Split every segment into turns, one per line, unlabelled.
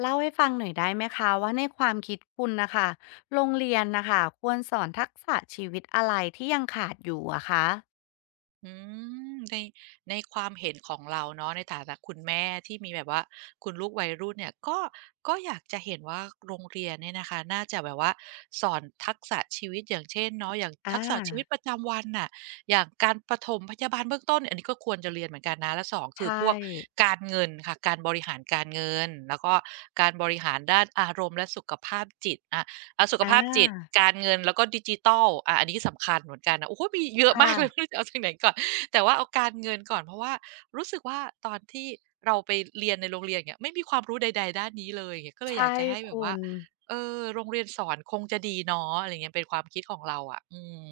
เล่าให้ฟังหน่อยได้ไหมคะว่าในความคิดคุณนะคะโรงเรียนนะคะควรสอนทักษะชีวิตอะไรที่ยังขาดอยู่อะคะ
อืมในในความเห็นของเราเนาะในฐานะคุณแม่ที่มีแบบว่าคุณลูกวัยรุ่นเนี่ยก็อยากจะเห็นว่าโรงเรียนเนี่ยนะคะน่าจะแบบว่าสอนทักษะชีวิตอย่างเช่นเนาะอย่าง
อ
ทักษะชีวิต
า
ประจำวันน่ะอย่างการปฐมพยาบาลเบื้องต้นอันนี้ก็ควรจะเรียนเหมือนกันนะและสองคือ
ใช่
พวกการเงินค่ะการบริหารการเงินแล้วก็การบริหารด้านอารมณ์และสุขภาพจิตเอาสุข
อ
ภาพจิต
า
การเงินแล้วก็ดิจิทัลอันนี้สำคัญเหมือนกันนะโอ้โฮมีเยอะมา
ค่ะ
กเลย ไม่รู้จะเอาจากไหนก่อนแต่ว่าเอาการเงินก่อนเพราะว่ารู้สึกว่าตอนที่เราไปเรียนในโรงเรียนอย่างเงี้ยไม่มีความรู้ใดๆด้านนี้เลยอย่างเงี้ยก็เลยอยา
ใช่
กจะให้แบบ
คุ
ว่า
ณ
เออโรงเรียนสอนคงจะดีเนาะอะไรอย่างเงี้ยเป็นความคิดของเราอะอืม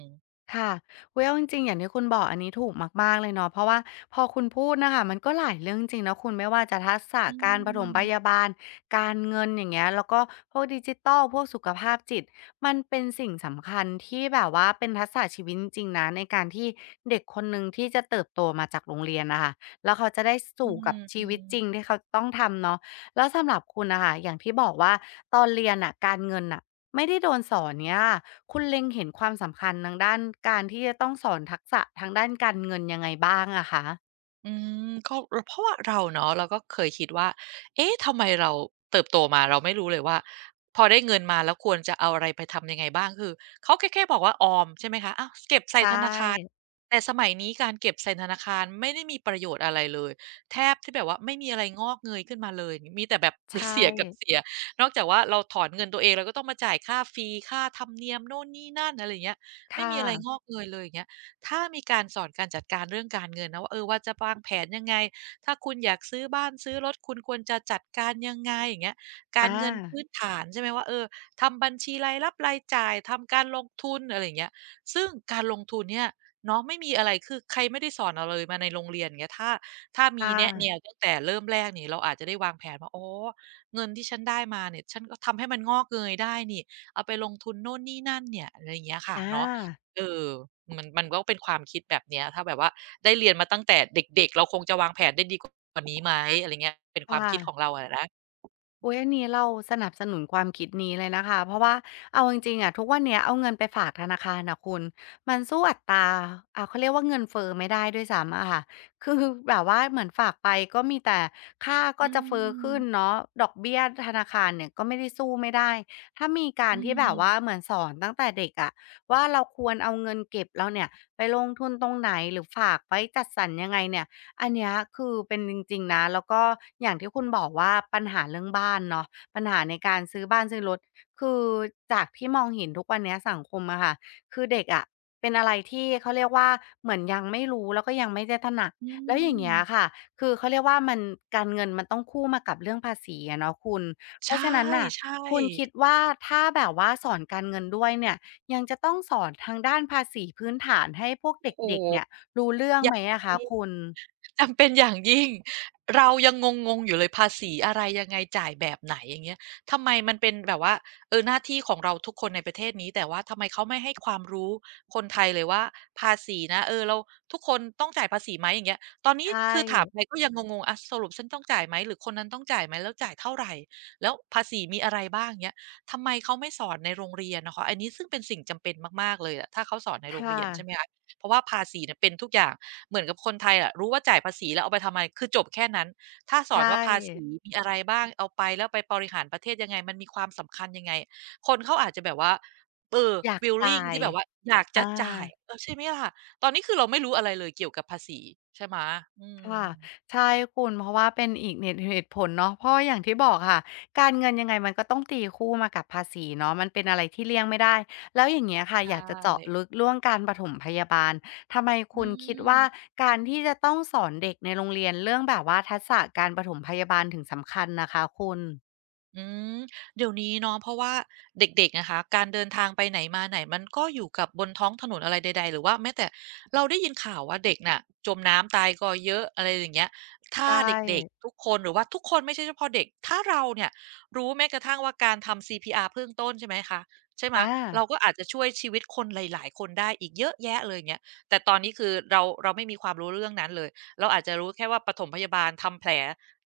ค่ะอุ๊ยเอาจริงๆอย่างที่คุณบอกอันนี้ถูกมากๆเลยเนาะเพราะว่าพอคุณพูดนะคะมันก็หลายเรื่องจริงนะคุณไม่ว่าจะทักษะ
อื
การปฐม
ม
พยาบาลการเงินอย่างเงี้ยแล้วก็พวกดิจิตัลพวกสุขภาพจิตมันเป็นสิ่งสำคัญที่แบบว่าเป็นทักษะชีวิตจริงๆนะในการที่เด็กคนหนึ่งที่จะเติบโตมาจากโรงเรียนนะคะแล้วเขาจะได้
อื
สู่กั
ม
บชีวิตจริง
ๆ
ที่เขาต้องทำเนาะแล้วสำหรับคุณนะคะอย่างที่บอกว่าตอนเรียนอ่ะการเงินอ่ะ ไม่ได้โดนสอนเนี่ยคุณเล็งเห็นความสำคัญทางด้านการที่จะต้องสอนทักษะทางด้านการเงินยังไงบ้างอะคะ
อืก็เพราะว่าเราเนาะเราก็เคยคิดว่าเอ๊ะทำไมเราเติบโตมาเราไม่รู้เลยว่าพอได้เงินมาแล้วควรจะเอาอะไรไปทำยังไงบ้างคือเขาแค่บอกว่าออมใช่ไหมคะอ้าวเก็บ
ใช
ใส่ธนาคาร
่
แต่สมัยนี้การเก็บใส่ธนาคารไม่ได้มีประโยชน์อะไรเลยแทบที่แบบว่าไม่มีอะไรงอกเงยขึ้นมาเลยมีแต่แบบ
ใช
เสียกับ
่
เสียนอกจากว่าเราถอนเงินตัวเองเราก็ต้องมาจ่ายค่าฟรีค่าธรรมเนียมโน่นนี่นั่นอะไรอย่างเงี้ยไม่
ค่ะ
มีอะไรงอกเงยเลยอย่างเงี้ย ถ้ามีการสอนการจัดการเรื่องการเงินนะว่าเออว่าจะวางแผนยังไง ถ้าคุณอยากซื้อบ้านซื้อรถคุณควรจะจัดการยังไงอย่างเงี้ยกา
อ
รเงิน
า
พื้นฐานใช่ไหมว่าเออทำบัญชีรายรับรายจ่ายทำการลงทุนอะไรอย่างเงี้ยซึ่งการลงทุนเนี่ยเนาะไม่มีอะไรคือใครไม่ได้สอนเราเลยมาในโรงเรียนอย่างเงี้ยถ้ามี
ค่ะ
แนะแนวตั้งแต่เริ่มแรกนี่เราอาจจะได้วางแผนว่าอ๋อเงินที่ฉันได้มาเนี่ยฉันก็ทำให้มันงอกเงยได้นี่เอาไปลงทุนโน่นนี่นั่นเนี่ยอะไรอย่างเงี้ยค่ะ
อ
เนาะ
า
เออมันก็เป็นความคิดแบบเนี้ยถ้าแบบว่าได้เรียนมาตั้งแต่เด็กๆเราคงจะวางแผนได้ดีกว่านี้ไหมอะไรเงี้ยเป็น
ค
ความคิดของ
่ะ
เราอะนะ
อุ๊ยอันนี้เราสนับสนุนความคิดนี้เลยนะคะเพราะว่าเอาจริงๆอะทุกวันเนี้ยเอาเงินไปฝากธนาคารน่ะคุณมันสู้อัตราเขาเรียกว่าเงินเฟ้อไม่ได้ด้วยซ้ำอะค่ะ คือแบบว่าเหมือนฝากไปก็มีแต่ค่าก็
อื
จะเฟ้อ
ม
ขึ้นเนาะดอกเบี้ยธนาคารเนี่ยก็ไม่ได้สู้ไม่ได้ถ้ามีกา
อื
รที่แบบว่าเห
ม
มือนสอนตั้งแต่เด็กอะว่าเราควรเอาเงินเก็บเราเนี่ยไปลงทุนตรงไหนหรือฝากไว้จัดสรรยังไงเนี่ย อันเนี้ยคือเป็นจริงๆนะแล้วก็อย่างที่คุณบอกว่าปัญหาเรื่องบ้านเนาะปัญหาในการซื้อบ้านซื้อรถคือจากที่มองเห็นทุกวันเนี้ยสังคมอะค่ะคือเด็กอะเป็นอะไรที่เขาเรียกว่าเหมือนยังไม่รู้แล้วก็ยังไม่ได้ตระหนัก
อื
แล้วอย่า
ม
งเงี้ยค่ะคือเขาเรียกว่ามันการเงินมันต้องคู่มากับเรื่องภาษีอะเนาะคุณเพ
ใช
ราะฉะนั้นน่ะ
่
คุณคิด
ๆ
ว่าถ้าแบบว่าสอนการเงินด้วยเนี่ยยังจะต้องสอนทางด้านภาษีพื้นฐานให้พวกเ
โอ้
ด็ก
โฮ
ๆเนี่ยรู้เรื่อง
อย่า
ไหม
ง
อะคะ
งี้
คุณ
จำเป็นอย่างยิ่งเรายังงงๆอยู่เลยภาษีอะไรยังไงจ่ายแบบไหนอย่างเงี้ยทำไมมันเป็นแบบว่าเออหน้าที่ของเราทุกคนในประเทศนี้แต่ว่าทำไมเขาไม่ให้ความรู้คนไทยเลยว่าภาษีนะเออเราทุกคนต้องจ่ายภาษีไหมอย่างเงี้ยตอนนี้
ใช่
คือถามไปก็ยังงงๆอะสรุปฉันต้องจ่ายไหมหรือคนนั้นต้องจ่ายไหมแล้วจ่ายเท่าไรแล้วภาษีมีอะไรบ้างเงี้ยทำไมเขาไม่สอนในโรงเรียนน่ะคะอันนี้ซึ่งเป็นสิ่งจำเป็นมากๆเลยอะถ้าเขาสอนในโรงเรี
ค่ะ
ยนใช่ไหมคะเพราะว่าภาษีเนี่ยเป็นทุกอย่าง เหมือนกับคนไทยอะรู้ว่าจ่ายภาษีแล้วเอาไปทำไมคือจบแค่นั้นถ้าสอ
ใช่
นว่าภาษีมีอะไรบ้างเอาไปแล้วไปบริหารประเทศยังไงมันมีความสำคัญยังไงคนเขาอาจจะแบบว่าเออ
อยากจ่า
willing
ย
ที่แบบว่าอยาก
อา
จะจ่ายเออใช่ไหมล่ะตอนนี้คือเราไม่รู้อะไรเลยเกี่ยวกับภาษีใช่ไหมอื
ค่ะ
ม
ใช่คุณเพราะว่าเป็นอีกเหตุผลเนาะเพราะอย่างที่บอกค่ะการเงินยังไงมันก็ต้องตีคู่มากับภาษีเนาะมันเป็นอะไรที่เลี่ยงไม่ได้แล้วอย่างเงี้ยค่ะ
ใช่
อยากจะเจาะลึกเรื่องการปฐมพยาบาลทำไม
อื
คุณคิดว่า
ม
การที่จะต้องสอนเด็กในโรงเรียนเรื่องแบบว่าทักษะการปฐมพยาบาลถึงสำคัญน่ะคะคุณ
อืมเดี๋ยวนี้เนาะเพราะว่าเด็กๆนะคะการเดินทางไปไหนมาไหนมันก็อยู่กับบนท้องถนนอะไรใดๆหรือว่าแม้แต่เราได้ยินข่าวว่าเด็กน่ะจมน้ำตายก็เยอะอะไรอย่างเงี้ยถ้า
ใช่
เด็กๆทุกคนหรือว่าทุกคนไม่ใช่เฉพาะเด็กถ้าเราเนี่ยรู้แม้กระทั่งว่าการทำ CPR เบื้องต้นใช่ไหมคะใช่ไหม
อา
เราก็อาจจะช่วยชีวิตคนหลายๆคนได้อีกเยอะแยะเลยอย่างเงี้ยแต่ตอนนี้คือเราไม่มีความรู้เรื่องนั้นเลยเราอาจจะรู้แค่ว่าปฐมพยาบาลทำแผล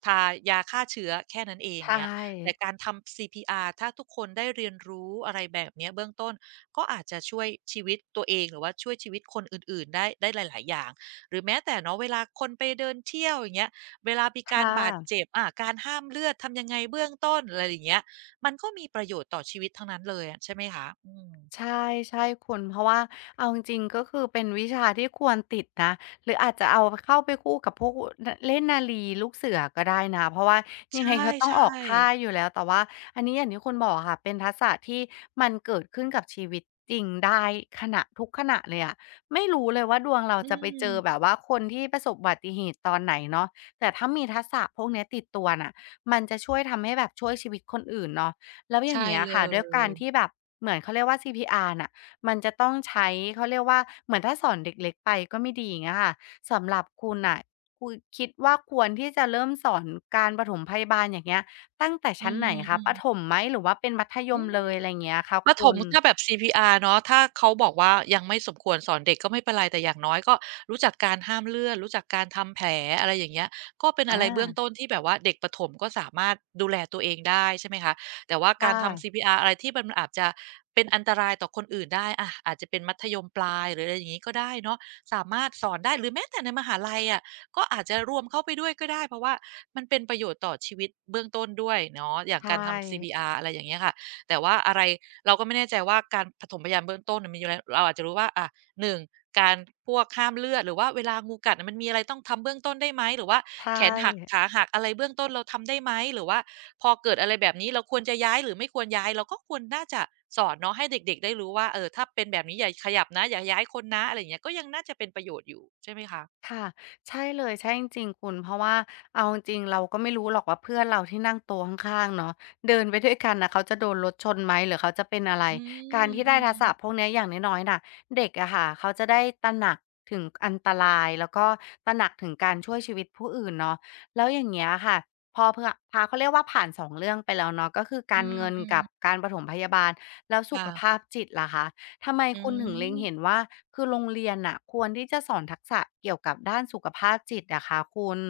ทายาฆ่าเชื้อแค่นั้นเองอย่า
ใช่
งเงี้ย แต่การทำ CPR ถ้าทุกคนได้เรียนรู้อะไรแบบเนี้ยเบื้องต้นก็อาจจะช่วยชีวิตตัวเองหรือว่าช่วยชีวิตคนอื่นๆ ได้หลายๆอย่างหรือแม้แต่เนาะเวลาคนไปเดินเที่ยวอย่างเงี้ยเวลามีการ
ค่ะ
บาดเจ็บการห้ามเลือดทำยังไงเบื้องต้นอะไรอย่างเงี้ยมันก็มีประโยชน์ต่อชีวิตทั้งนั้นเลยอะใช่ไหมคะอืม
ใช่ใช่คุณเพราะว่าเอาจริงๆก็คือเป็นวิชาที่ควรติดนะหรืออาจจะเอาเข้าไปคู่กับพวกนเล่นนารีลูกเสือก็ได้นะเพราะว่า
ใช
ยังไงก็ต้อง
่
ออกค่ายอ
ๆ
ยู่แล้วแต่ว่าอันนี้อย่างที่คุณบอกอะค่ะเป็นทักษะที่มันเกิดขึ้นกับชีวิตจริงได้ขณะทุกขณะเลยอะไม่รู้เลยว่าดวงเรา
อื
จะไปเจอแบ
ม
บว่าคนที่ประสบอุบัติเหตุตอนไหนเนาะแต่ถ้ามีทักษะพวกเนี้ยติดตัวน่ะมันจะช่วยทำให้แบบช่วยชีวิตคนอื่นเนาะ แล้วอย่า
ใช่
งเงี้ย
เล
ค่ะด้วย
ย
การที่แบบเหมือนเขาเรียกว่า CPR น่ะมันจะต้องใช้เขาเรียกว่าเหมือนถ้าสอนเด็กเล็กไปก็ไม่ดีอย่างเงี้ยค่ะสำหรับคุณน่ะคุณคิดว่าควรที่จะเริ่มสอนการปฐมพยาบาลอย่างเงี้ยตั้งแต่
อื
ชั้นไหนคะ
ม
ประถ
ๆ
มไหมหรือว่าเป็นมัธย
อื
ม
ม
เลยอะไรอย่างเงี้ยคะ
ประถ
คุ
ม
ณ
ถ้าแบบ CPR เนาะถ้าเขาบอกว่ายังไม่สมควรสอนเด็กก็ไม่เป็นไรแต่อย่างน้อยก็รู้จักการห้ามเลือดรู้จักการทำแผลอะไรอย่างเงี้ยก็เป็นอะ
อา
ไรเบื้องต้นที่แบบว่าเด็กประถมก็สามารถดูแลตัวเองได้ใช่ไหมคะแต่ว่า
ค่
การทำ
ะ
CPR อะไรที่มันอาจจะเป็นอันตรายต่อคนอื่นได้อาจจะเป็นมัธยมปลายหรืออะไรอย่างงี้ก็ได้เนาะสามารถสอนได้หรือแม้แต่ในมหาลัยอะก็อาจจะรวมเข้าไปด้วยก็ได้เพราะว่ามันเป็นประโยชน์ต่อชีวิตเบื้องต้นด้วยเนาะอย่าง
ใช่
การทำ CPR อะไรอย่างเงี้ยค่ะแต่ว่าอะไร เราก็ไม่แน่ใจว่าการปฐมพยาบาลเบื้องต้นน่ะมีอยู่แล้วเราอาจจะรู้ว่าหนึ่งการพวกห้ามเลือดหรือว่าเวลางูกัดน่ะมันมีอะไรต้องทำเบื้องต้นได้ไหมหรือว่า
ใช่
แขนหักขาหักอะไรเบื้องต้นเราทำได้ไหมหรือว่าพอเกิดอะไรแบบนี้เราควรจะย้ายหรือไม่ควรย้ายเราก็ควรน่าจะสอนเนาะให้เด็กๆได้รู้ว่าเออถ้าเป็นแบบนี้อย่าขยับนะอย่าย้ายคนนะอะไรอย่างเงี้ยก็ยังน่าจะเป็นประโยชน์อยู่ใช่ไหมคะ
ค่ะใช่เลยใช่จริงๆคุณเพราะว่าเอาจริงๆเราก็ไม่รู้หรอกว่าเพื่อนเราที่นั่งโต๊ะข้างๆเนาะเดินไปด้วยกันน่ะเขาจะโดนรถชนไหมหรือเขาจะเป็นอะไร
อื
การ
ม
ที่
อื
ได้
ม
ทักษะพวกเนี้ยอย่างน้อยๆน่ะเด็กอะค่ะเขาจะได้ตระหนักถึงอันตรายแล้วก็ตระหนักถึงการช่วยชีวิตผู้อื่นเนาะแล้วอย่างเงี้ยค่ะพอเผื่อพาเขาเรียกว่าผ่านอสองเรื่องไปแล้วเนาะก็คือ
อื
การเงิน
ม
กับ
ๆ
การปฐมพยาบาลแล้วสุ
ค่ะ
ขภาพจิตล่ะคะ ทำไม
อื
คุณถึงเล็งเห็น
ม
ว่าคือโรงเรียนน่ะควรที่จะสอนทักษะเกี่ยวกับด้านสุขภาพจิตอะคะคุณ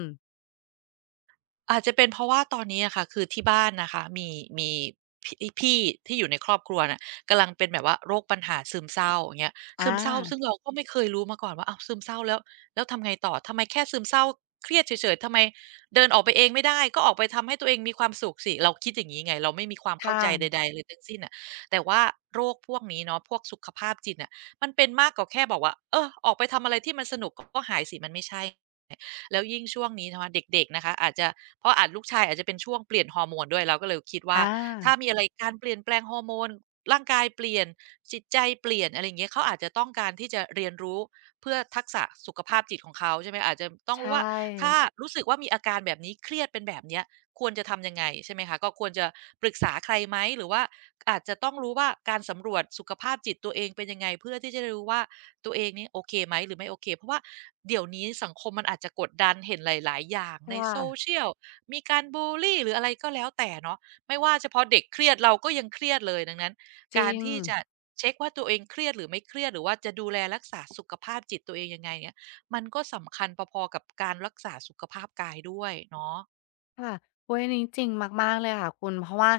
อาจจะเป็นเพราะว่าตอนนี้อะค่ะคือที่บ้านนะคะมีพี่พี่ที่อยู่ในครอบครัวน่ะกำลังเป็นแบบว่าโรคปัญหาซึมเศร้าอย่างเงี้ย
อ
ซึมเศร้าซึ่
า
งเราก็ไม่เคยรู้มาก่อนว่าอ้าวซึมเศร้าแล้วทำไงต่อทำไมแค่ซึมเศร้าเครียดเฉยๆทำไมเดินออกไปเองไม่ได้ก็ออกไปทำให้ตัวเองมีความสุขสิเราคิดอย่างงี้ไงเราไม่มีความเข้าใจ
ค่ะ
ใดๆเลยทั้งสิ้นน่ะแต่ว่าโรคพวกนี้เนาะพวกสุขภาพจิตน่ะมันเป็นมากกว่าแค่บอกว่าเออออกไปทำอะไรที่มันสนุกก็หายสิมันไม่ใช่ แล้วยิ่งช่วงนี้นะคะเด็กๆนะคะอาจจะเพราะอาจลูกชายอาจจะเป็นช่วงเปลี่ยนฮอร์โมนด้วยเราก็เลยคิดว่า
อา
ถ้ามีอะไรการเปลี่ยนแปลงฮอร์โมนร่างกายเปลี่ยนจิตใจเปลี่ยนอะไรอย่างเงี้ยเขาอาจจะต้องการที่จะเรียนรู้เพื่อทักษะสุขภาพจิตของเขาใช่ไหมอาจจะต้อง
ใช
รู้ว่าถ้า
่
รู้สึกว่ามีอาการแบบนี้เครียดเป็นแบบเนี้ยควรจะทำยังไงใช่ไหมคะก็ควรจะปรึกษาใครไหมหรือว่าอาจจะต้องรู้ว่าการสำรวจสุขภาพจิตตัวเองเป็นยังไงเพื่อที่จะได้รู้ว่า ตัวเองนี่โอเคไหมหรือไม่โอเคเพราะว่าเดี๋ยวนี้สังคมมันอาจจะกดดันเห็นหลายๆอย่างใน
ค่ะ
โซ o ชียลมีการบูลลีหรืออะไรก็แล้วแต่เนาะไม่ว่าเฉพาะเด็กเครียดเราก็ยังเครียดเลยดังนั้น
จ
กา
ริ
ร
ง
ที่จะเช็คว่าตัวเองเครียดหรือไม่เครียดหรือว่าจะดูแลรักษาสุขภาพจิตตัวเองยังไงเนี่ยมันก็สำคัญพอๆกับการรักษาสุขภาพกายด้วยเนาะ
ค่ะโอุ๊ยอันนี้จริงมากๆเลยค่ะคุณเพราะว่า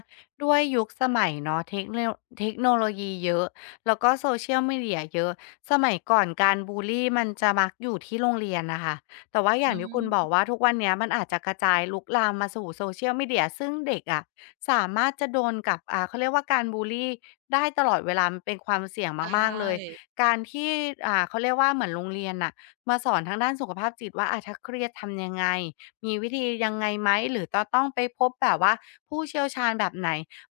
ด้วยยุคสมัยเนาะเทคโนโลยีเยอะแล้วก็ Social Media เยอะสมัยก่อนการบุลลีมันจะมักอยู่ที่โรงเรียนน่ะค่ะแต่ว่าอ
อื
ย่างที่คุณบอก
ม
ว่าทุกวันเนี้ยมันอาจจะกระจายลุกลามมาสู่ Social Media ซึ่งเด็กอะสามารถจะโดนกับเขาเรียกว่าการบุลลีได้ตลอดเวลามันเป็นความเสี่ยง
ใช
มากๆเลย
่
การที่เขาเรียกว่าเหมือนโรงเรียนน่ะมาสอนทางด้านสุขภาพจิตว่าอาถ้าเครียดทำยังไง มีวิธียังไงไหมหรือจะต้องไปพบแบบว่าผู้เชี่ยวชาญแบบไหน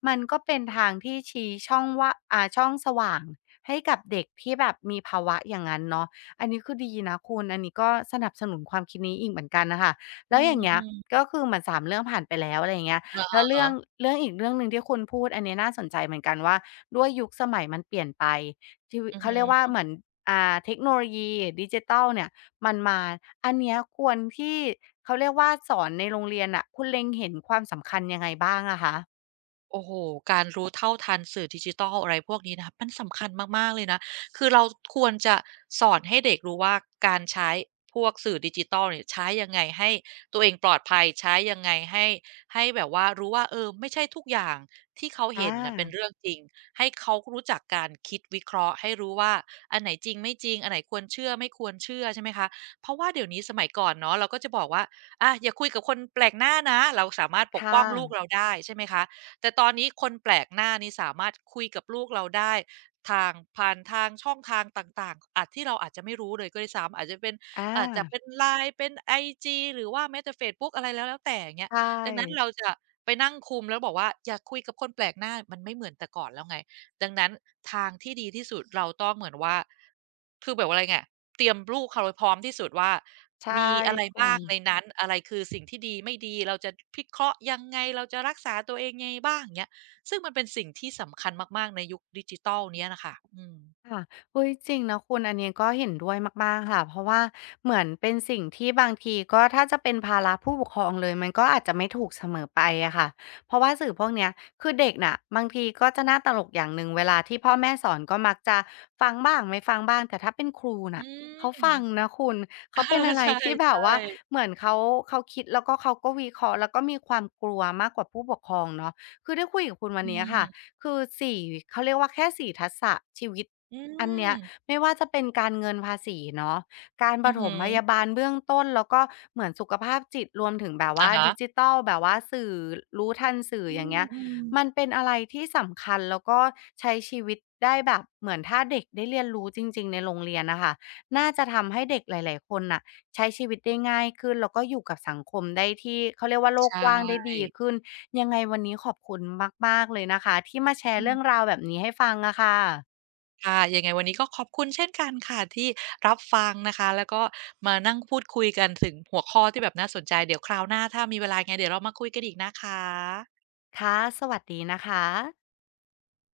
มันก็เป็นทางที่ชี้ช่องว่าช่องสว่างให้กับเด็กที่แบบมีภาวะอย่างงั้นเนาะอันนี้คือดีนะคุณอันนี้ก็สนับสนุนความคิดนี้อีกเหมือนกันน่ะค่ะ
อื
แล้วอย่างเงี้ย
ม
ก็คือเหมือนสามเรื่องผ่านไปแล้วอะไรอย่างเงี้ย
ๆอะ
แล้วเรื่
ฮะ
องอีกเรื่องหนึ่งที่คุณพูดอันนี้น่าสนใจเหมือนกันว่าด้วยยุคสมัยมันเปลี่ยนไปชีวิต
อือ
เขา
ฮึ
เรียกว่าเหมือนเทคโนโลยีดิจิทัลเนี่ย มันมาอันเนี้ยควรที่เขาเรียกว่าสอนในโรงเรียนน่ะคุณเล็งเห็นความสำคัญยังไงบ้างอะคะ
โอ้โฮการรู้เท่าทันสื่อดิจิทัลอะไรพวกนี้นะครับมันสำคัญมากๆเลยนะคือเราควรจะสอนให้เด็กรู้ว่าการใช้พวกสื่อดิจิทัลเนี่ยใช้ยังไงให้ตัวเองปลอดภัย ใช้ยังไงให้แบบว่ารู้ว่าเออไม่ใช่ทุกอย่างที่เขา
อา
เห็นน่ะเป็นเรื่องจริง ให้เขารู้จักการคิดวิเคราะห์ให้รู้ว่าอันไหนจริงไม่จริงอันไหนควรเชื่อไม่ควรเชื่อใช่ไหมคะเพราะว่าเดี๋ยวนี้สมัยก่อนเนาะเราก็จะบอกว่าอย่าคุยกับคนแปลกหน้านะเราสามารถปก
ค่ะ
ป้องลูกเราได้ใช่ไหมคะ แต่ตอนนี้คนแปลกหน้านี่สามารถคุยกับลูกเราได้ทางผ่านทางช่องทางต่างๆอาจที่เราอาจจะไม่รู้เลยก็ด้วยซ้ำอาจจะเป็นอาจจะ
อา
เป็น LINE เป็นไอจีหรือว่าแม้แต่เฟซบุ๊กอะไรแล้วแต่อย่างเงี้ย
ใช
ดังนั้นเรา
่
จะไปนั่งคุมแล้วบอกว่าอย่าคุยกับคนแปลกหน้ามันไม่เหมือนแต่ก่อนแล้วไงดังนั้นทางที่ดีที่สุดเราต้องเหมือนว่าคือแบบว่าอะไรไงเตรียมลูกเขาไว้พร้อมที่สุดว่า
ใช่
มีอะไร
คุ
บ้าง
ณ
ในนั้นอะไรคือสิ่งที่ดีไม่ดีเราจะพิเคราะห์ยังไงเราจะรักษาตัวเองยังไงบ้างเงี้ยซึ่งมันเป็นสิ่งที่สำคัญมากๆในยุคดิจิทัลเนี้ยน่ะค่ะอืม
ค่ะเฮ้ยจริงนะคุณอันนี้ก็เห็นด้วยมากๆค่ะเพราะว่าเหมือนเป็นสิ่งที่บางทีก็ถ้าจะเป็นภาระผู้ปกครองเลยมันก็อาจจะไม่ถูกเสมอไปอะค่ะเพราะว่าสื่อพวกเนี้ยคือเด็กน่ะบางทีก็จะน่าตลกอย่างหนึ่งเวลาที่พ่อแม่สอนก็มักจะฟังบ้างไม่ฟังบ้างแต่ถ้าเป็นครู
อื
น่ะ
ม
เขาฟัง นะคุณ
เอ
เขา
อ
เป็นอะไร
ใช
ที่แบบ
่
ว่า
ๆ
เหมือนเขาคิดแล้วก็เขาก็วิเคราะห์แล้วก็มีความกลัวมากกว่าผู้ปกครองเนาะคือได้คุยกับคุณวัน
อื
นี้อะ
ม
ค่ะ คือ4เขาเรียกว่าแค่4ทักษะชีวิต
อื
อันเนี้
ม
ยไม่ว่าจะเป็นการเงินภาษีเนาะการป
อือ
ฐ
ฮึ
มพยาบาลเบื้องต้นแล้วก็เหมือนสุขภาพจิตรวมถึงแบบ
อะ
ว่า
ฮะ
ดิจิทัลแบบว่าสื่อรู้ทันสื่อ
อ
อย่างเงี้ย
ืม
มัน
ๆ
เป็นอะไรที่สำคัญแล้วก็ใช้ชีวิตได้แบบเหมือนถ้าเด็กได้เรียนรู้จริงๆในโรงเรียนน่ะค่ะน่าจะทำให้เด็กหลายๆคนน่ะ ใช้ชีวิตได้ง่ายขึ้นแล้วก็อยู่กับสังคมได้ที่เขาเรียกว่าโลก
ใช่
กว้างได้ดีขึ้นยังไงวันนี้ขอบคุณมากๆเลยนะคะที่มาแชร์
อื
เรื่อง
ม
ราวแบบนี้ให้ฟังอะค่ะ
ค่ะยังไงวันนี้ก็ขอบคุณเช่นกันค่ะที่รับฟังนะคะแล้วก็มานั่งพูดคุยกันถึงหัวข้อที่แบบน่าสนใจเดี๋ยวคราวหน้าถ้ามีเวลายังไงเดี๋ยวเรามาคุยกันอีกนะคะ
ค่ะสวัสดีนะคะ